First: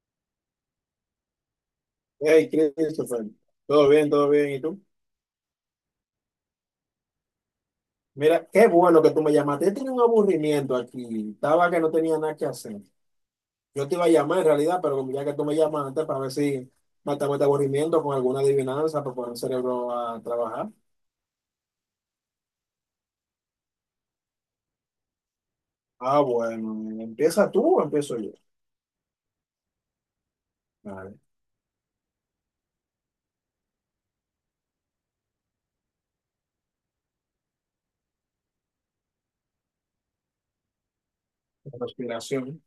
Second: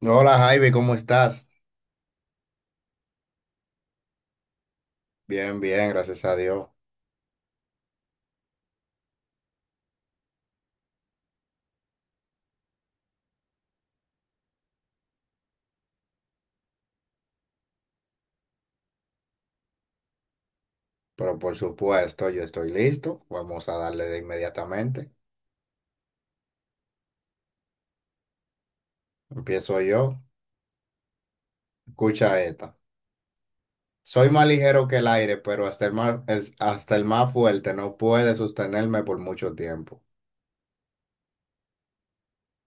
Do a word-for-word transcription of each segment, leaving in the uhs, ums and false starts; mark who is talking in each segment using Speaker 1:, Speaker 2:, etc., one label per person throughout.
Speaker 1: Hola Jaime, ¿cómo estás?
Speaker 2: Hey, Christopher, todo bien, todo bien. ¿Y tú?
Speaker 1: Bien, bien, gracias a Dios.
Speaker 2: Mira, qué bueno que tú me llamaste. Yo tenía un aburrimiento aquí. Estaba que no tenía nada que hacer. Yo te iba a llamar en realidad, pero como ya que tú me llamaste para ver si matamos este aburrimiento con alguna adivinanza para poner el cerebro a trabajar.
Speaker 1: Pero por supuesto, yo estoy listo. Vamos a darle de inmediatamente.
Speaker 2: Ah, bueno, ¿empieza tú o empiezo yo?
Speaker 1: Empiezo yo.
Speaker 2: Vale,
Speaker 1: Escucha esta. Soy más ligero que el aire, pero hasta el más, el- hasta el más fuerte no puede sostenerme por mucho tiempo.
Speaker 2: la respiración.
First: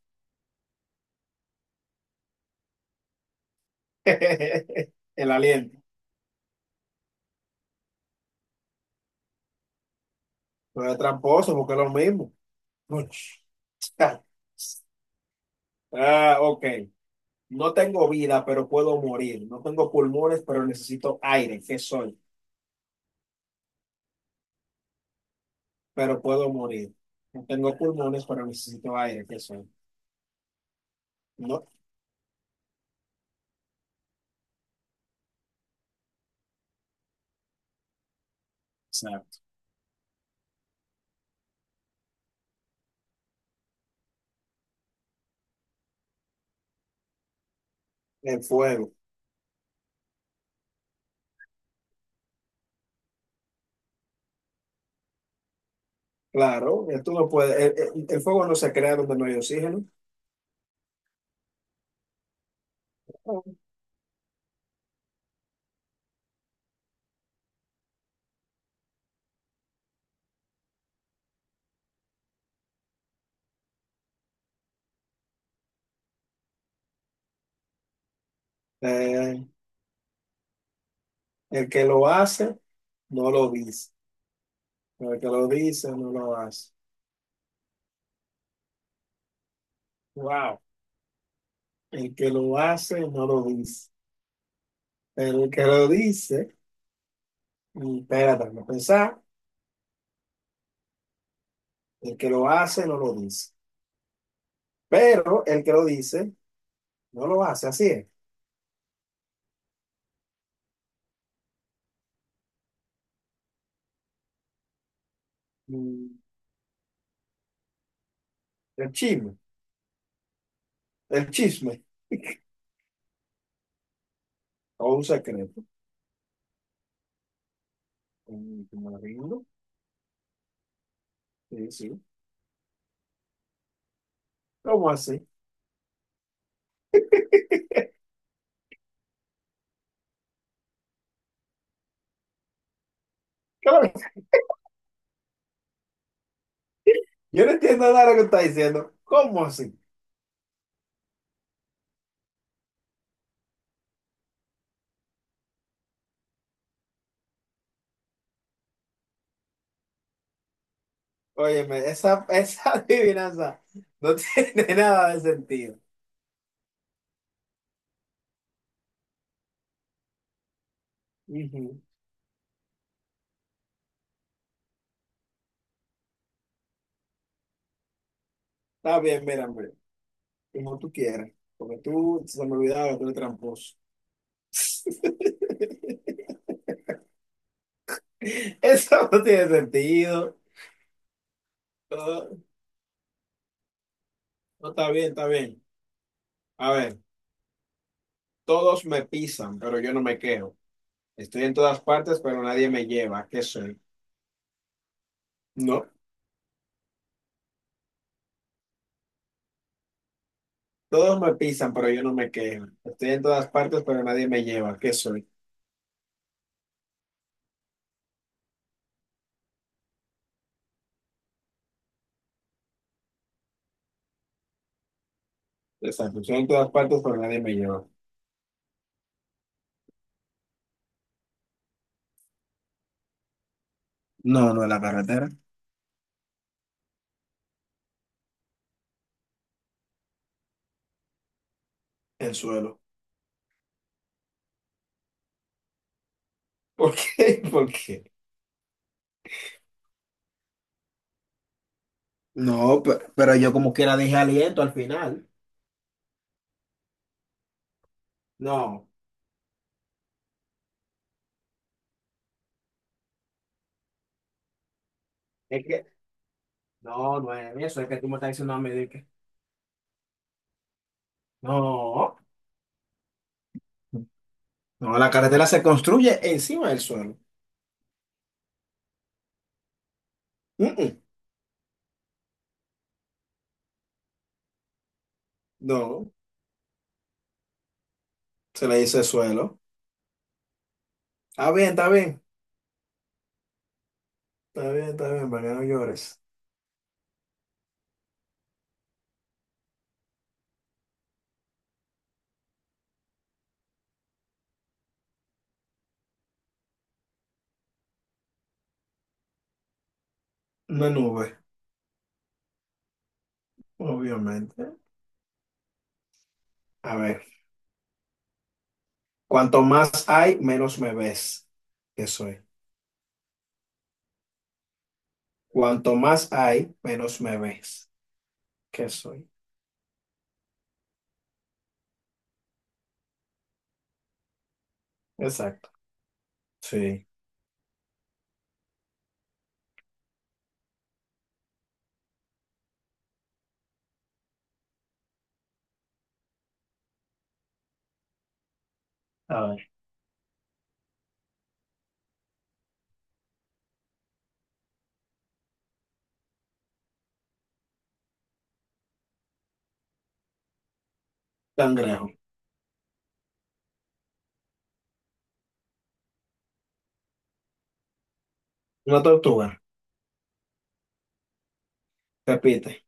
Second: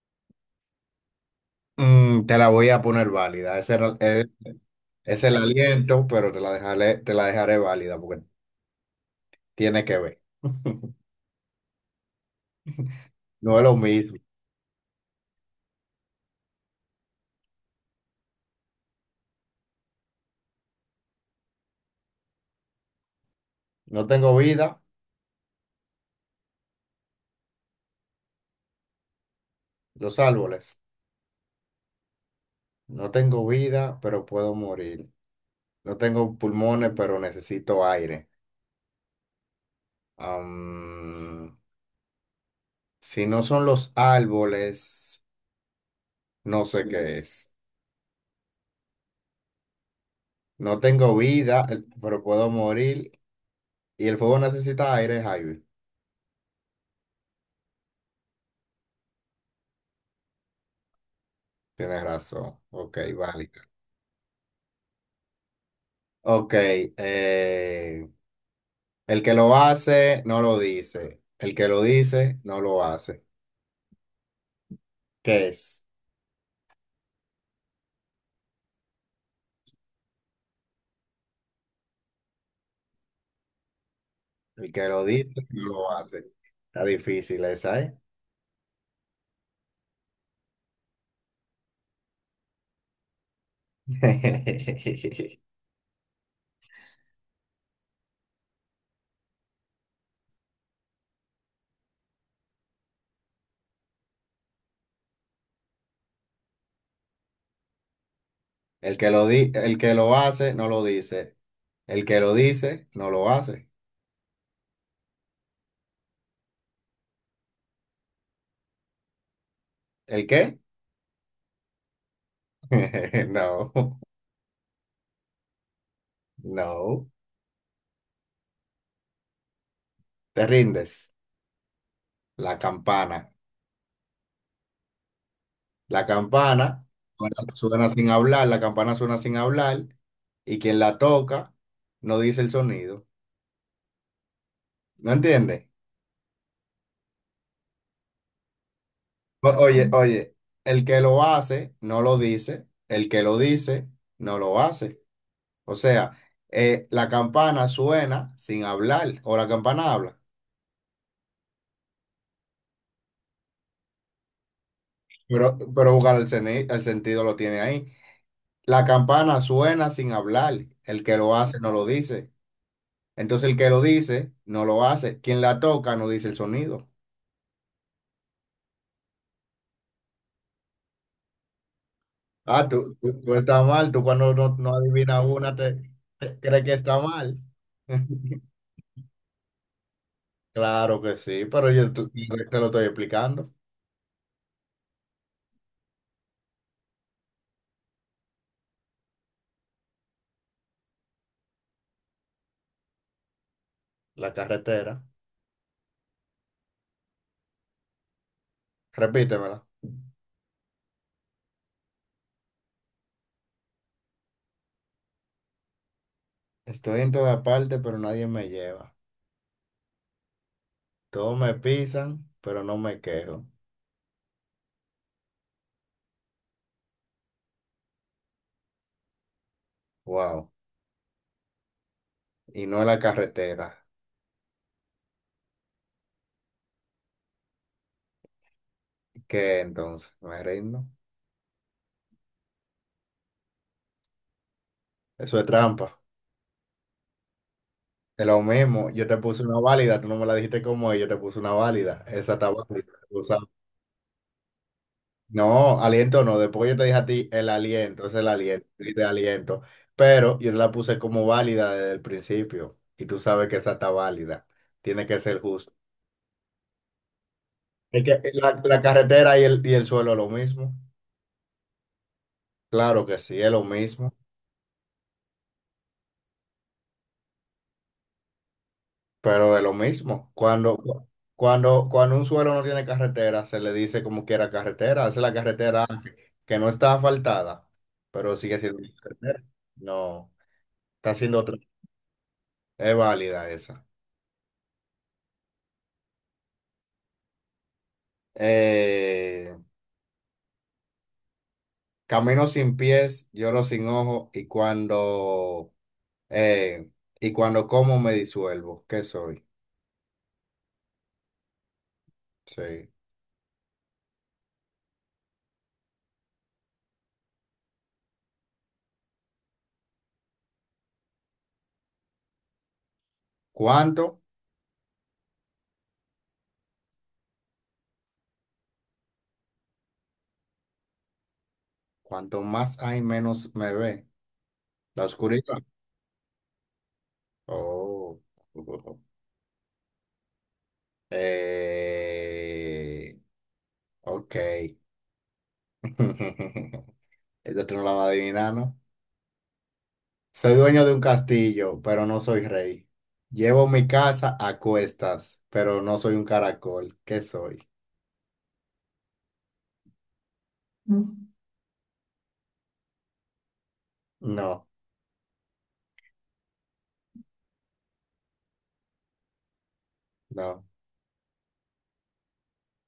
Speaker 1: Mm, te la voy a poner válida. Ese era- es, es
Speaker 2: El
Speaker 1: el
Speaker 2: aliento.
Speaker 1: aliento, pero te la dejaré, te la dejaré válida porque tiene que ver.
Speaker 2: Pero es tramposo porque es lo mismo. Uch.
Speaker 1: No es lo mismo.
Speaker 2: Ah, ok. No tengo vida, pero puedo morir. No tengo pulmones, pero necesito aire. ¿Qué soy?
Speaker 1: No tengo vida,
Speaker 2: Pero puedo morir. No tengo pulmones, pero necesito aire. ¿Qué soy?
Speaker 1: los árboles.
Speaker 2: No.
Speaker 1: No tengo vida, pero puedo morir. No tengo pulmones, pero necesito aire.
Speaker 2: Exacto.
Speaker 1: Am, si no son los árboles, no sé qué es.
Speaker 2: El fuego.
Speaker 1: No tengo vida, eh, pero puedo morir. Y el fuego necesita aire, Javi.
Speaker 2: Claro, eh, tú no puedes. El, el- el fuego no se crea donde no hay oxígeno.
Speaker 1: Tienes razón. Ok, vale. Ok, eh, el que lo hace, no lo dice. El que lo dice, no lo hace. ¿Qué es?
Speaker 2: Eh, el que lo hace, no lo dice.
Speaker 1: El que lo
Speaker 2: Pero el que
Speaker 1: dice,
Speaker 2: lo
Speaker 1: no
Speaker 2: dice,
Speaker 1: lo
Speaker 2: no
Speaker 1: hace.
Speaker 2: lo hace.
Speaker 1: Está difícil esa, ¿eh?
Speaker 2: Wow. El que lo hace, no lo dice. Pero el que lo dice, mm, espérate, no pensar. El que lo hace, no lo dice. Pero el que lo dice, no lo hace, así es.
Speaker 1: El que lo di- el que lo hace, no lo dice. El que lo dice, no lo hace.
Speaker 2: Mm, El chisme,
Speaker 1: ¿El qué?
Speaker 2: el chisme,
Speaker 1: No,
Speaker 2: o un secreto.
Speaker 1: no.
Speaker 2: Mm, Me rindo,
Speaker 1: Te rindes.
Speaker 2: sí, sí.
Speaker 1: La campana.
Speaker 2: ¿Cómo así?
Speaker 1: La campana suena, suena sin hablar, la campana suena sin hablar y quien la toca no dice el sonido.
Speaker 2: Claro,
Speaker 1: ¿No entiendes?
Speaker 2: yo no entiendo nada de lo que está diciendo. ¿Cómo
Speaker 1: O-
Speaker 2: así?
Speaker 1: Oye, oye, el que lo hace, no lo dice. El que lo dice, no lo hace. O sea, eh, la campana suena sin hablar o la campana habla.
Speaker 2: Óyeme, esa, esa adivinanza no tiene nada de
Speaker 1: Pero,
Speaker 2: sentido.
Speaker 1: pero buscar el, seni- el sentido lo tiene ahí. La campana suena sin hablar. El que lo hace no
Speaker 2: Ujú.
Speaker 1: lo dice. Entonces el que lo dice no lo hace. Quien la toca no dice el sonido.
Speaker 2: Está bien, mira, hombre, como tú quieras, porque tú se me
Speaker 1: Ah,
Speaker 2: olvidaba
Speaker 1: tú,
Speaker 2: que tú eres
Speaker 1: tú, tú estás
Speaker 2: tramposo.
Speaker 1: mal. Tú cuando no, no adivinas una te, te crees que está mal.
Speaker 2: Eso no tiene sentido.
Speaker 1: Claro que sí, pero yo tú-
Speaker 2: No,
Speaker 1: te lo estoy explicando.
Speaker 2: no, está bien, está bien. A ver. Todos me pisan, pero yo no me quejo. Estoy en todas partes, pero nadie me lleva. ¿Qué soy?
Speaker 1: La carretera.
Speaker 2: No.
Speaker 1: Repítemela.
Speaker 2: Todos me pisan, pero yo no me quejo. Estoy en todas partes, pero nadie me lleva. ¿Qué soy?
Speaker 1: Estoy en toda parte, pero nadie me lleva. Todos me pisan, pero no me quejo.
Speaker 2: Exacto. Estoy en todas partes, pero nadie me lleva.
Speaker 1: Wow. Y no es la carretera.
Speaker 2: No, no es la carretera.
Speaker 1: ¿Qué entonces? Me rindo.
Speaker 2: El suelo.
Speaker 1: Eso es trampa.
Speaker 2: ¿Por qué? ¿Por qué?
Speaker 1: Es lo mismo. Yo te puse una válida, tú no me la dijiste como es, yo te puse una válida. Esa está
Speaker 2: No,
Speaker 1: válida.
Speaker 2: pe-
Speaker 1: Tú
Speaker 2: pero,
Speaker 1: sabes.
Speaker 2: yo como quiera dije aliento al final.
Speaker 1: No, aliento no. Después yo te dije a ti el aliento, es el aliento,
Speaker 2: No.
Speaker 1: y de aliento. Pero yo la puse como válida desde el principio. Y tú sabes que esa está válida. Tiene que ser
Speaker 2: Es
Speaker 1: justo.
Speaker 2: que, no, no es eso. Es que
Speaker 1: Es
Speaker 2: tú me
Speaker 1: que
Speaker 2: estás diciendo
Speaker 1: la,
Speaker 2: a mí
Speaker 1: la
Speaker 2: de que.
Speaker 1: carretera y el, y el suelo es lo mismo.
Speaker 2: No.
Speaker 1: Claro que sí, es lo mismo.
Speaker 2: No, la carretera se construye encima del suelo.
Speaker 1: Pero es lo mismo.
Speaker 2: Mm,
Speaker 1: Cuando,
Speaker 2: mm.
Speaker 1: cuando, cuando un suelo no tiene carretera, se le dice como quiera carretera. Esa es la carretera
Speaker 2: No.
Speaker 1: que no está asfaltada, pero sigue
Speaker 2: Se le
Speaker 1: siendo una
Speaker 2: dice
Speaker 1: carretera.
Speaker 2: suelo.
Speaker 1: No, está siendo
Speaker 2: Está
Speaker 1: otra.
Speaker 2: bien, está bien.
Speaker 1: Es válida esa.
Speaker 2: Está bien, está bien, para que no llores.
Speaker 1: Eh, Camino sin pies, lloro sin ojos y cuando, eh, y cuando como me disuelvo. ¿Qué soy?
Speaker 2: Una nube,
Speaker 1: Sí.
Speaker 2: obviamente. A ver, cuanto más hay, menos me ves. ¿Qué soy?
Speaker 1: ¿Cuánto?
Speaker 2: Cuanto más hay, menos me ves. ¿Qué soy?
Speaker 1: Cuanto más hay, menos me ve. La oscuridad.
Speaker 2: Exacto. Sí.
Speaker 1: Oh. Eh, ok. Esta tú no la vas a adivinar, ¿no?
Speaker 2: A ver,
Speaker 1: Soy dueño de un castillo, pero no soy rey. Llevo mi casa a cuestas, pero no soy un caracol. ¿Qué soy? Mm.
Speaker 2: cangrejo.
Speaker 1: No,
Speaker 2: Una tortuga.
Speaker 1: no.
Speaker 2: Repite.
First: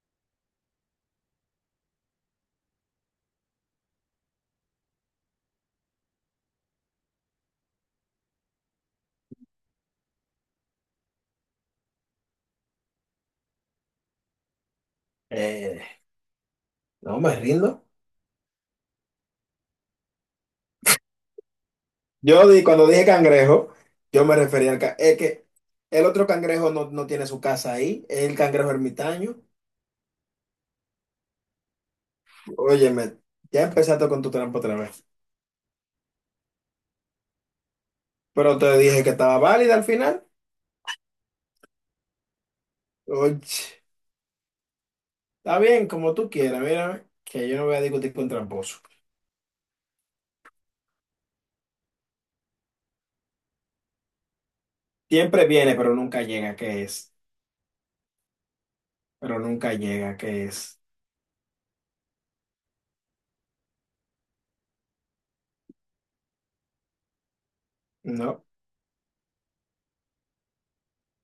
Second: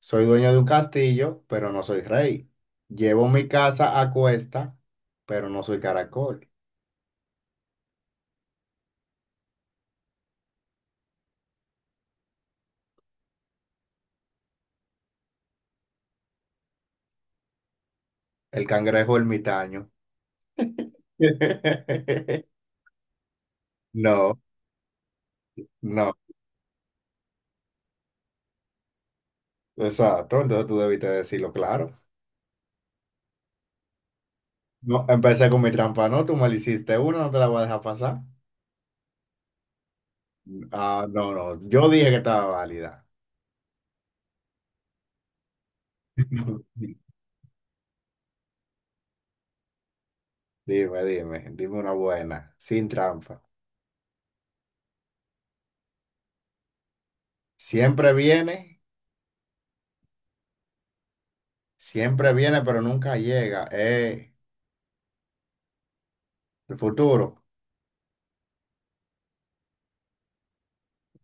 Speaker 1: Soy dueño de un castillo, pero no soy rey. Llevo mi casa a cuesta, pero no soy caracol.
Speaker 2: Eh, no me rindo.
Speaker 1: El cangrejo ermitaño.
Speaker 2: Yo di, cuando dije cangrejo, yo me
Speaker 1: No,
Speaker 2: refería al... ca- Es que el
Speaker 1: no.
Speaker 2: otro cangrejo, no, no tiene su casa ahí. Es el cangrejo ermitaño.
Speaker 1: Exacto. Entonces tú debiste decirlo claro.
Speaker 2: Óyeme, ya empezaste con tu trampa otra vez.
Speaker 1: No, empecé con mi trampa, ¿no? Tú mal hiciste una, no te la voy a dejar pasar.
Speaker 2: Pero te dije que estaba válida al final.
Speaker 1: Ah, no, no, yo dije que estaba válida.
Speaker 2: Oye, está bien, como tú quieras, mira, que yo no voy a discutir con tramposo.
Speaker 1: Dime, dime, dime una buena, sin trampa.
Speaker 2: Siempre viene, pero nunca llega, ¿qué es?
Speaker 1: Siempre viene,
Speaker 2: Pero nunca llega, ¿qué es?
Speaker 1: siempre viene, pero nunca llega. Eh, el futuro.
Speaker 2: No,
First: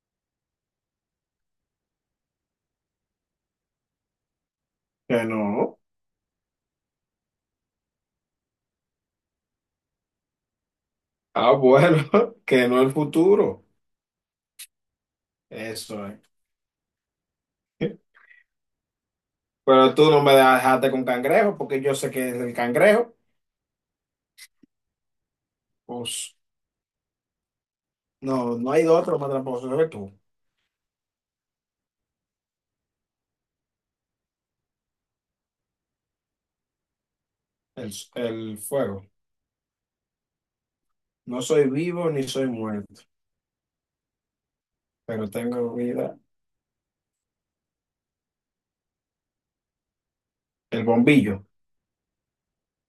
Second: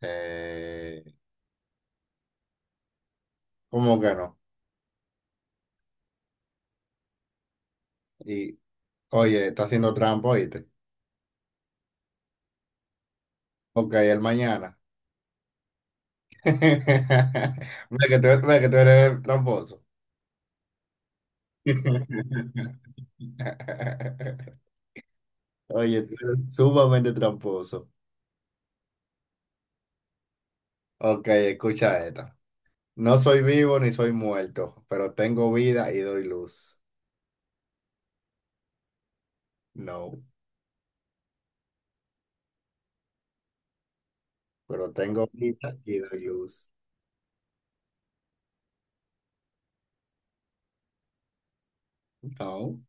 Speaker 1: Eh, ¿Cómo que no?
Speaker 2: que no.
Speaker 1: Y, oye, está haciendo trampa, ¿oíste?
Speaker 2: Ah, bueno, que no el futuro.
Speaker 1: Ok, el mañana.
Speaker 2: Eso es.
Speaker 1: Ve que tú, ve que tú eres tramposo.
Speaker 2: Pero tú no me dejaste con cangrejo, porque yo sé que es el cangrejo.
Speaker 1: Oye, tú
Speaker 2: Pues
Speaker 1: eres sumamente tramposo.
Speaker 2: no, no hay de otro más tramposo que tú.
Speaker 1: Ok, escucha esta. No soy vivo ni soy muerto, pero tengo vida y doy luz.
Speaker 2: El, el fuego.
Speaker 1: No,
Speaker 2: No soy vivo ni soy muerto,
Speaker 1: pero tengo
Speaker 2: pero tengo
Speaker 1: vida y
Speaker 2: vida.
Speaker 1: doy luz.
Speaker 2: El bombillo.
Speaker 1: No,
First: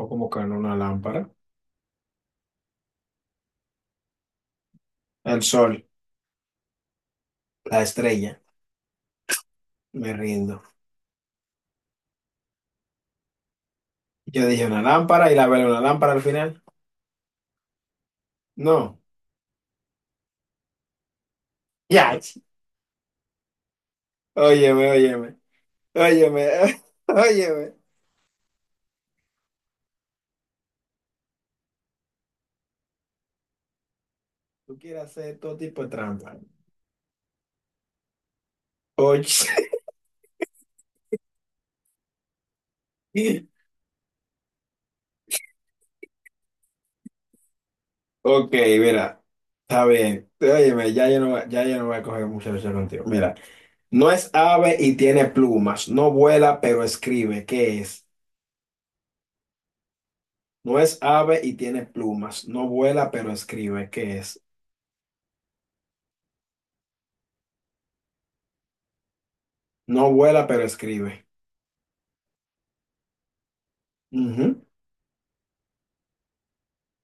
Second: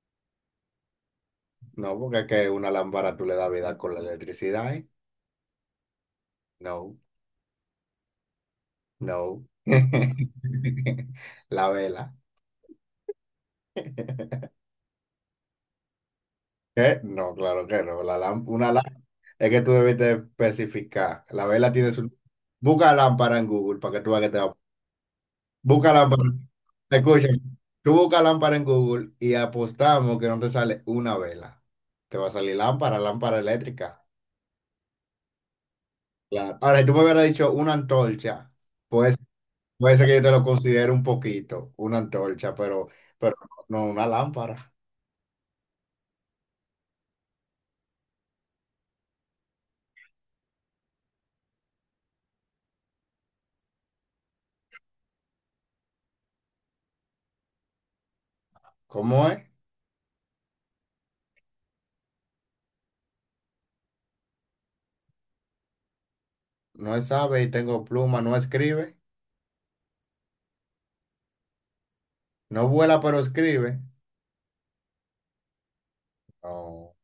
Speaker 2: O como que en una lámpara.
Speaker 1: no, porque es que una lámpara tú le das vida con la electricidad, ¿eh?
Speaker 2: El sol,
Speaker 1: No,
Speaker 2: la estrella,
Speaker 1: no.
Speaker 2: me rindo.
Speaker 1: La vela.
Speaker 2: Yo dije una lámpara y la veo una lámpara al final.
Speaker 1: ¿Qué? No, claro que no. La lám- una lá-
Speaker 2: No.
Speaker 1: Es que tú debes de especificar. La vela tiene su...
Speaker 2: Ya.
Speaker 1: Busca lámpara en Google para que tú veas que te va a
Speaker 2: Óyeme, óyeme,
Speaker 1: busca lámpara.
Speaker 2: óyeme,
Speaker 1: Escuchen,
Speaker 2: óyeme.
Speaker 1: tú busca lámpara en Google y apostamos que no te sale una vela. Te va a salir lámpara, lámpara eléctrica.
Speaker 2: Tú quieres hacer todo tipo de trampa.
Speaker 1: Claro. Ahora, si tú me hubieras dicho una antorcha, pues
Speaker 2: Oye.
Speaker 1: puede ser que yo te lo considere un poquito, una antorcha, pero, pero no una lámpara.
Speaker 2: Ok, mira. Está bien. Óyeme, ya yo no, ya yo no voy a coger mucha lucha contigo. Mira, no es ave y tiene plumas. No vuela, pero escribe. ¿Qué es?
Speaker 1: ¿Cómo es?
Speaker 2: No es ave y tiene plumas. No vuela, pero escribe. ¿Qué es?
Speaker 1: No sabe y tengo pluma, no escribe.
Speaker 2: No vuela, pero escribe.
Speaker 1: No vuela, pero escribe.
Speaker 2: Ujú.
Speaker 1: No,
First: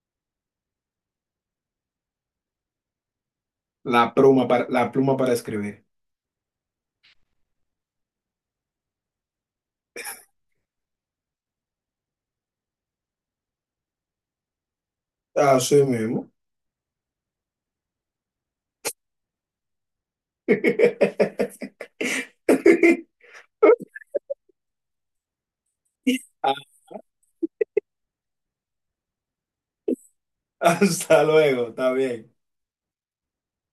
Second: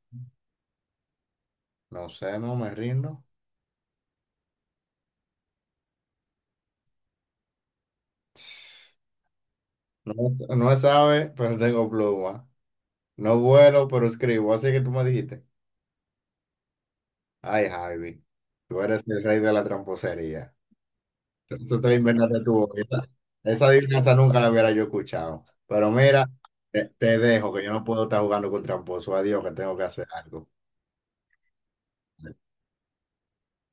Speaker 1: no sé, no me rindo.
Speaker 2: La pluma para, la pluma para escribir.
Speaker 1: No, no sabe, pero tengo pluma. No vuelo, pero escribo, así que tú me dijiste.
Speaker 2: Así mismo.
Speaker 1: Ay, Javi, tú eres el rey de la tramposería. Tú te inventaste tu boquita. Esa adivinanza nunca la hubiera yo escuchado. Pero mira, te, te dejo, que yo no puedo estar jugando con tramposo. Adiós, que tengo que hacer algo.
Speaker 2: Hasta luego, está bien.